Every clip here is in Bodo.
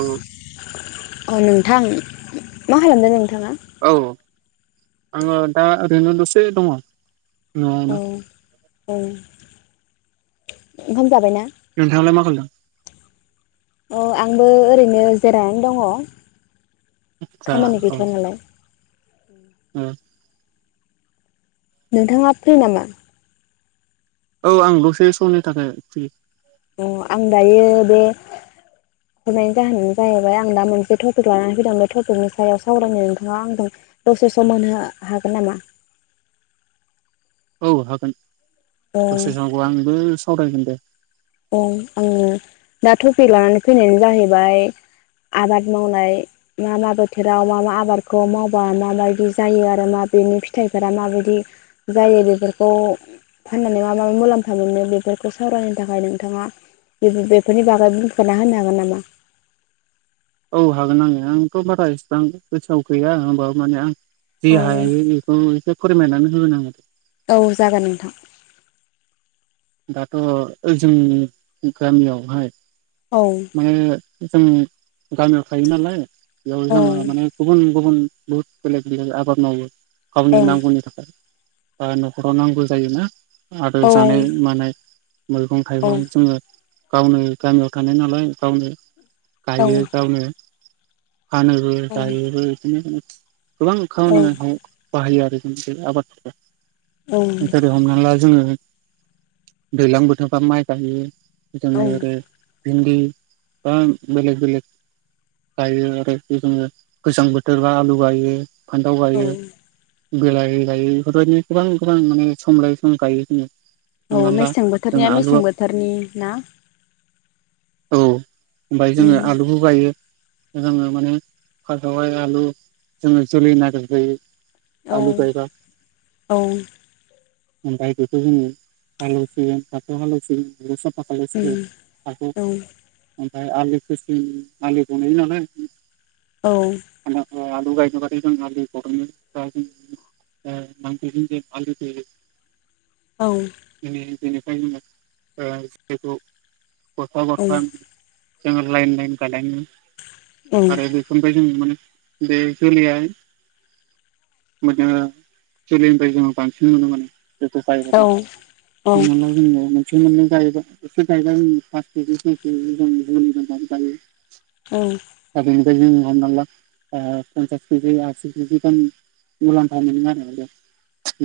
औ। अ नोंथां मा खालामदों नोंथाङा? औ आङो दा ओरैनो दसे दङ। औ न'आवनो औ ओंखाम जाबायना? नोंथाङालाय मा खालामदों? औ आंबो ओरैनो जिरायनानै दङ। खामानि गैथ'आ नालाय। उम। नोंथाङा फ्रि नामा? औ आं दसे समनि थाखाय फ्रि। अ आं दायो बे हरनायनि जाहोनानो जाहैबाय आं दा मोनसे टपिक लानानै फैदों बे टपिकनि सायाव सावरायनो नोंथाङा आंजों दसे समहोनो हागोन नामा? औ हागोन औ दसे समखौ आंबो सावरायगोन दे। औ आङो दा टपिक लानानै फैनायानो जाहैबाय आबाद मावनाय मा मा बोथोराव मा मा आबादखौ मावबा माबायदि जायो आरो मा बेनि फिथाइफोरा माबायदि जायो बेफोरखौ फाननानै मा मा मा मुलाम्फा मोनो बेफोरखौ सावरायनो थाखाय नों थाङा बेफोरनि बागै बुंफोरना होनो हागोन नामा? औ हागोन आङो आंथ' बारा इसेबां गोसोआव गैया होमबा माने आं जि औ हायो बेखौ एसे फोरमायनानै होगोन आङो। औ जागोन नोंथां। दाथ' जोंनि गामियावहाय औ माने जों गामियाव थायो नालाय बेयाव औ जोङो माने गुबुन गुबुन बहुत बेलेग बिबागनि आबाद मावो औ गावनि नांगौनि थाखाय। बा न'खराव नांगौ जायोना आरो जानाय औ मानाय मैगं थाइगं जोङो गावनो गामियाव थानाय नालाय गावनो औ गायो गावनो फानोबो जायोबो इदिनो गोबां खामानिहाव बाहायो आरो आबादफोरखौ इन्सादो हमना ला जोङो दैज्लां बोथोरबा माइ गायो। बिदोंनो औ आरै भिन्दि बा बेलग बेलग गायो आरो जोङो गोजां बोथोर बा आलु गायो। फान्थाव औ गायो बिलाहि गायो बेफोरबायदि। गोबां गोबां माने सम लायै सम गायो जोङो। औ हमना ला मेसें जों बोथोरनिया आलु मेसें बोथोरनि ना। औ ओमफ्राय उम जोङो आलुबो गायो। जोङो माने फार्सटआवहाय आलु जोङो जोलै नागिरग्रोयो। औ आलु गायबा औ। ओमफ्राय बेखौ जोङो हालौसिगोन बाथौ हालौसिगोन साफा खालामसिगोन। उम हाखौ ओमफ्राय आलुखौसिम आलुखौनो नेयो नालाय। औ [unintelligible] [unintelligible] औ बेनिखायनो जोङो जेखौ गरफा गरफा जोङो लाइन लाइन गायलाङो आरो बेखौनिफ्राय जोङो मोनो। दैखलियाय मोजा जोलैनिफ्राय जों बांसिन मानोमोन बेखौ गायबोदों हमना ला जोङो मोनसे मोननै गायबा एसे गायबाय। [unintelligible] औ बे जों हमना ला पन्सास केजि आसि केजि गान मुलाम्फा मोनो आरो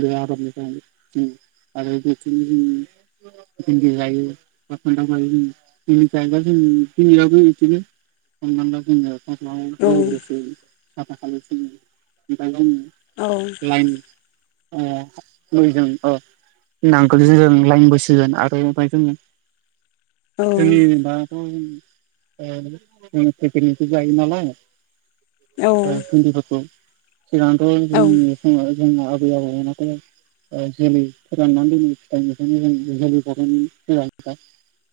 बे आदबनिफ्रायनो। आरो बिदिनो जों भिन्दि गायो। [unintelligible] [unintelligible] औ अ मैजों ओ। नांगोलजों जों लाइनबोसोगोन आरो ओफ्राय जोङो जोंनि बाथौ। जों फिफिलिफि गायो नालाय [unintelligible] जोंना आबै आबौमोनाथ'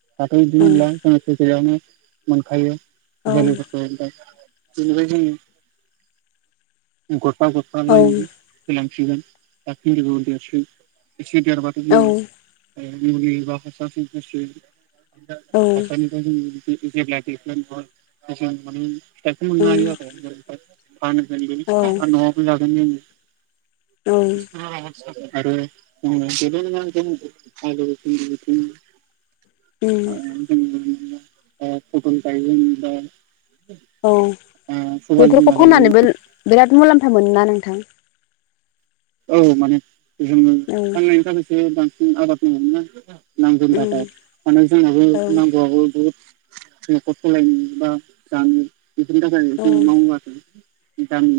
[unintelligible] बेफोरखौ [unintelligible] बेनिफ्राय जोङो गरफा गरफा लाइननि फोलाङो। [unintelligible] [unintelligible] [unintelligible] [unintelligible] [unintelligible] [unintelligible] उ फथल गायो बा औ सबाय बेफोरखौ बिमा गायगोन फाननानैबो बिराद मुलाम्फा मोनो ना नोंथां? औ माने जोङो औ फाननायनि थाखायसो बांसिन आबादबो मोनोना। नांगौनि उम थाखाय माने जोंनाबो औ नांगौआबो बहुद न'खर सलायनो बा जानो बेफोरनि थाखाय औ जोङो मावो आरो।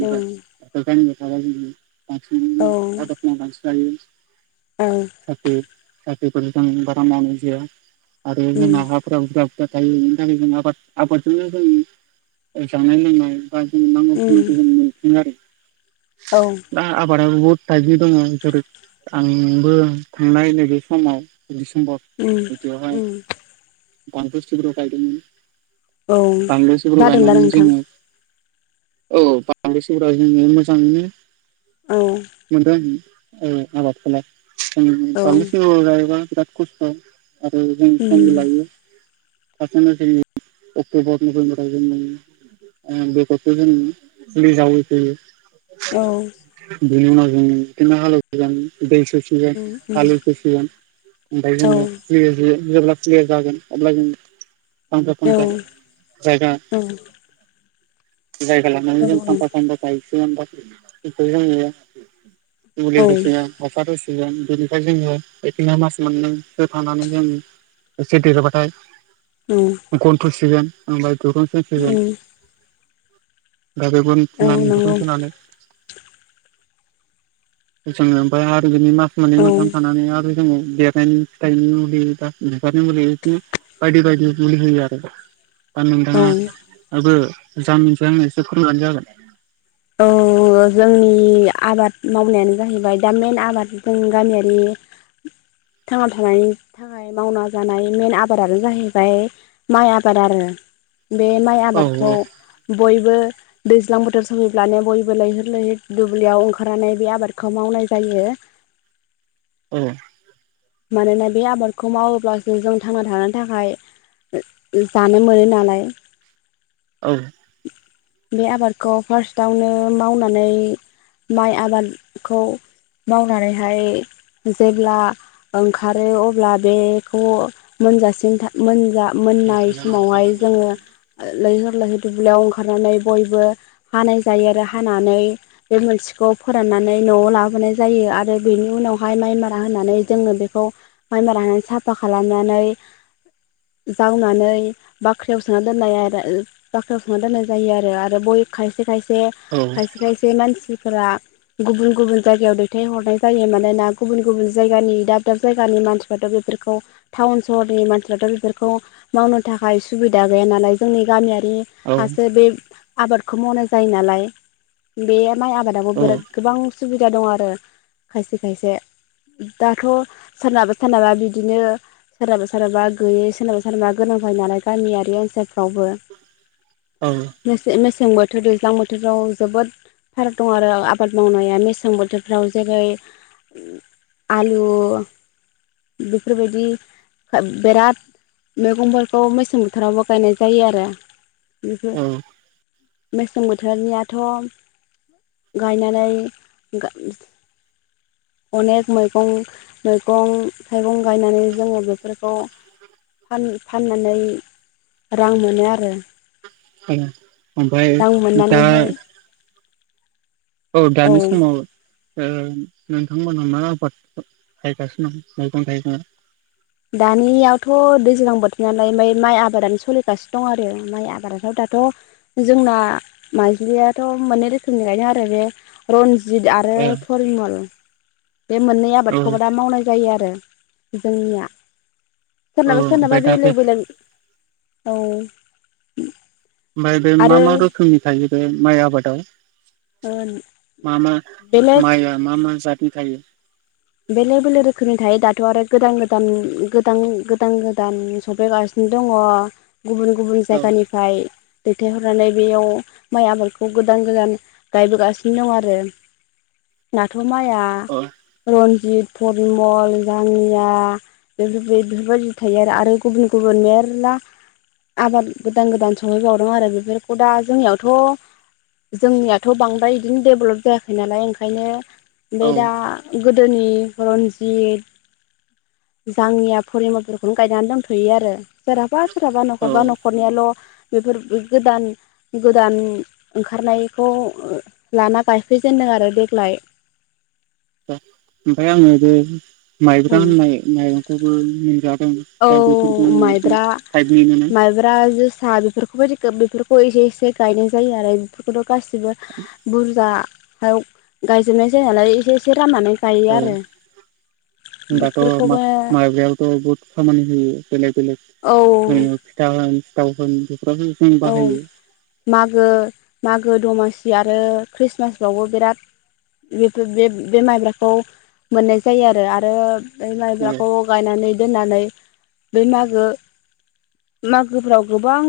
उम औ। आबाद मावनानैसो जायो साख्रि साख्रिफोरखौथ जों बारा मावनाय जाया। आरो उम जोंना हाफोरा बुरजा बुरजा थायो बेनि थाखाय जों आबाद आबादजोंनो जों जानाय लोंनाय। बा जों उम नांगौखिनिखौ जों मोनफिनो आरो। औ दा आबादा बहुद टाइपनि दङ जेरै आंबो थांनाय नैबे समाव दसेम्बर उम जानुवारिहाय उम बानलु सिब्र गायदोंमोन। औ बानलु सिब्र जादोंना गायनानै नोंथां जोङो औ बानलु सिब्र जोंमोजाङैनो औ मोनदों आंङो औ आबादखौलाय औ बानलु सिब्र गायबा बिराद खस्थ आरो जों उम समबो लायो [inaudible] अक्ट'बर नभेमबरावल मोनो। बेगरखौ जों फुलि जावै फैयो। औ बिनि उनाव जों बिदिनो हालौसिगोन दै सो सोगोन उम उम हालेवग्रोसिगोन आमफाय औ जोङो बेबायदिनो जेब्ला क्लियार जागोन अब्ला औ जों [inaudible] जायगा औ जायगा औ लानानै जों फांफा फांफा गायसिगोन बा बेखौ जोङो मुलि होसिगोन हासार होसिगोन बेनिफ्राय जोङो बेथिङै मास मोननैसो थांनानै जों एसे देरोबाथाय औ गन थु' सिगोन ओमफ्राय दुरुं सोंसिगोन उम [inaudible] गोदोनि औ नंगौ मास मोननै औ मोनथाम थानानै आरो जोङो देरनायनि फिथाइनि मुलि बिबारनि मुलि बिदिनो बायदि बायदि मुलि होयो आरो। दा नोंथाङाबो जामिनथियो आंनो एसे फोरोंबानो जागोन। औ जोंनि आबाद मावनायानो जाहैबाय दा मेन आबाद जों गामियारि थांना थानायनि थाखाय मावना जानाय मेन आबादानो जाहैबाय माइ आबाद आरो। बे माइ औ आबादखौ बयबो दैज्लां बोथोर सहैब्लानो बयबो लैहोर लैहोर दुब्लियाव ओंखारनानै बे आबादखौ मावनाय जायो। [inaudible] औ मानोना बे आबादखौ मावोब्लासो जों थांना थानो थाखाय जानो मोनो नालाय औ बे आबादखौ फार्स्टआवनो मावनानै माइ आबादखौ मावनानैहाय जेब्ला ओंखारो अब्ला बेखौ मोनजासिन मोनजा मोननाय समावहाय जोङो लैहोर दुब्लियाव ओंखारनानै बयबो हानाय जायो आरो हानानै बे मोनसेखौ फोरान नानै नआव लाबोनाय जायो आरो बेनि उनावहाय माय मारा होनानै जोंङो बे खौ माइ मारा होनानै साफा खालामनानै जावनानै बाख्रियाव सोना दोननाय आरो बाख्रियाव सोनना दोननाय जायो आरो ब खायसे खायसे औ खायसे खायसे मानसि फोरा गुबुन गुबुन जायगायाव दैथायहरनाय जायो मानोना गुबुन गुबुन जायगानि दा दाब जायगानि मानसिफ्राथ' बेफोरखौ टाउन सहरनि मानसिफ्राथ' बेफोरखौ मावनो थाखाय सुबिदा जायानालाय जोंनि गामिया बि औ हारसिं बे आबादखौ मावनाय जायो नालाय बे माइ आबाद आबो औ गोबां सुबिदा दं आरो खायसे खायसे दाथ' सोरनाबा सोरनाबा बिदिनो सोरहाबा सोरहाबा गैयि सोरनाबा सोरनाबा गोनां जायो नालाय गामियारि ओनसोल औ मेसें मेसें बोथोर दैज्लां बोथोराव जोबोद फाराग दं आरो आबाद मावनाया मेसें बोथोरफ्राव जेरै आलु बेफोरबायदि बेराद मैगंफोरखौ मैसें बोथोरावबो गायनाय जायो आरो बेफोर औ मेसें बोथोरनियाथ' गायनानानै अनेक मैगं मैगं थाइगं गायनानै जोङो बेफोरखौ सान फाननानै रां मोनो आरो ओम ओमफ्राय रां दा मोननानैहाय औ दानि समाव ओ नोंथांमोनहा मा आबाद गायगासिनो दं मैगं थाइगं दानियावथ' दैज्लां बोथोर नालाय ओमफ्राय माइ आबादानो सोलिगासिनो दं आरो माइ आबादाथ' दा जोंना माइजलि आथ मोननै रोखोमनि गायदों आरो रन्जित जिद आरो औ फरिमल बे मोननै औ आबादखौबो दा मावनाय जायो आरो जोनिया सोरनाबा सोरनाबा ओमफ्राय दा बे जौ [unintelligible] औ ओमफ्राय बे मा आरो मा रोखोमनि थायो बे माइ आबादाव ओम मा मा माइया मा मा जातनि थायो बेलेग बेलेग रोखोमनि थायो दाथ' आरो गोदान गोदान गोदान गोदान गोदान सफायगासिनो दङ गुबुन गुबुन औ जायगानिफ्राय दैथायहरनानै बेयाव माइ आबादखौ गोदान गोदान गायबोगासिनो दंङ आरो। नाथ' माइया औ रनजित फरमल जाङिया बेफोरबायदि आरो गुबुन गुबुन मेरला आबाद गोदान गोदान सफैबावदों आरो बेफोरखौ दा जोंनियावथ' जोंनियाथ' बांद्राय बिदिनो डेभलप जायाखै नालाय ओंखायनो बे औ दा गोदोनि रन्जित जांङिया फरिमलफोरखौनो गायनानै दोनथ'यो आरो सोरहाबा सोरहाबा औ न'खरबा न'खरनियाल' बेफोर गोदान गोदान ओंखारनायखौ लाना गायफैजेनो आरो देग्लाय ओमफ्राय आङो बे माइब्रा होननाय माइरंखौबो मोन औ [unintelligible] सा एसे एसे गायनाय जायो आरो बेफोरखौथ' गासिबो बुरजा फ्राइ गायजोबनाय जायानालाय एसे एसे राननानै गायो औ आरो दाथ' बेफोरखौबो माइ [unintelligible] खामानि होयो बेलेग बेलग औ [unintelligible] औ मागो मागो दमासि आरो ख्रिस्टमास आवबो बिराद जिथु बे बे माइब्राखौ मोननाय जायो आरो बे औ माइब्राखौ जानो न आव दोननानै बे मागो मागोफ्राव गोबां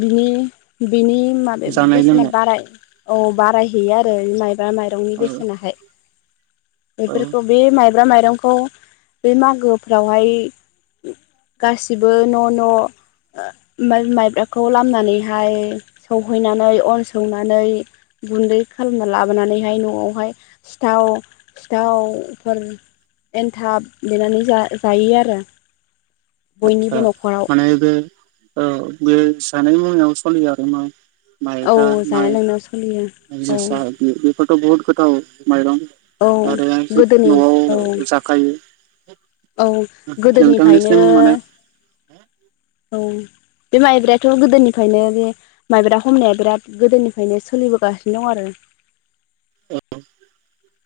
बिनि बिनि माबा जानाय बेसेना लोंनाय बाराय औ बारायहैयो आरो माइबा माइरंनि औ बेसेनाहाय औ बेफोरखौ बे माइब्रा माइरंखौ बे मागोफ्रावहाय गासिबो न' न' माय ब्राखौ लामनानैहाय सौहैनानै अन सौनानै गुन्दै खालामना लाबोनानै नानैहाय न'आवहाय सिथाव सिथावफोर एन्थाब देनानै जायो आरो आतसा बयनिबो न'खराव माने बे औ बे जानै मुवायाव सोलियो आरो ना औ माइब्रा जानाय लोंनायाव सोलियो माइ औ जोसा बेफोरथ' बहुत गोथाव माइरं औ आरोलाय गोदोनि न'आव औ जाखायो औ नोंथां गोदोनिफ्रायनो निसिम माने औ बे माइब्रायाथ' गोदोनिफ्रायनो बे माइब्रा हमनाया बिराद गोदोनिफ्रायनो सोलिबोगासिनो दं आरो [inaudible] औ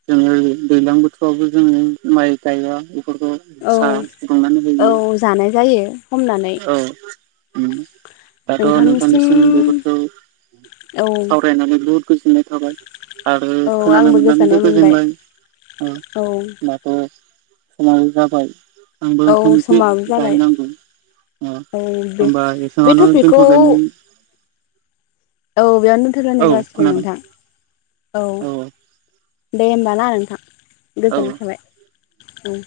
जोङो दैज्लां बोथोरावबो जोङो माइ गायबा फोरखौ औ साहा फुदुंनानै औ होयो जानाय जायो हमनानै औ उम दाथ' नोंथांनिसिम बेफोरखौ औ सावरायनानै बहुद गोजोननाय थाबाय आरो औ खोनानो आंबो मोननानैबो गोजोननाय मोनबाय गोजोनबाय औ दाथ' समाबो जाबाय आंबो औ ओंखाम एसे समाबो जाबाय जाहैनांगौ औ बे होनबा बे बेखिनियावनो टपिकखौ दोनथ'लायदोनि औ बेयावनो औ दोथलायनाय जासिगोन खोनादों नोंथां औ दे होमबा ना नोंथां औ औ गोजोननाय थाबाय औ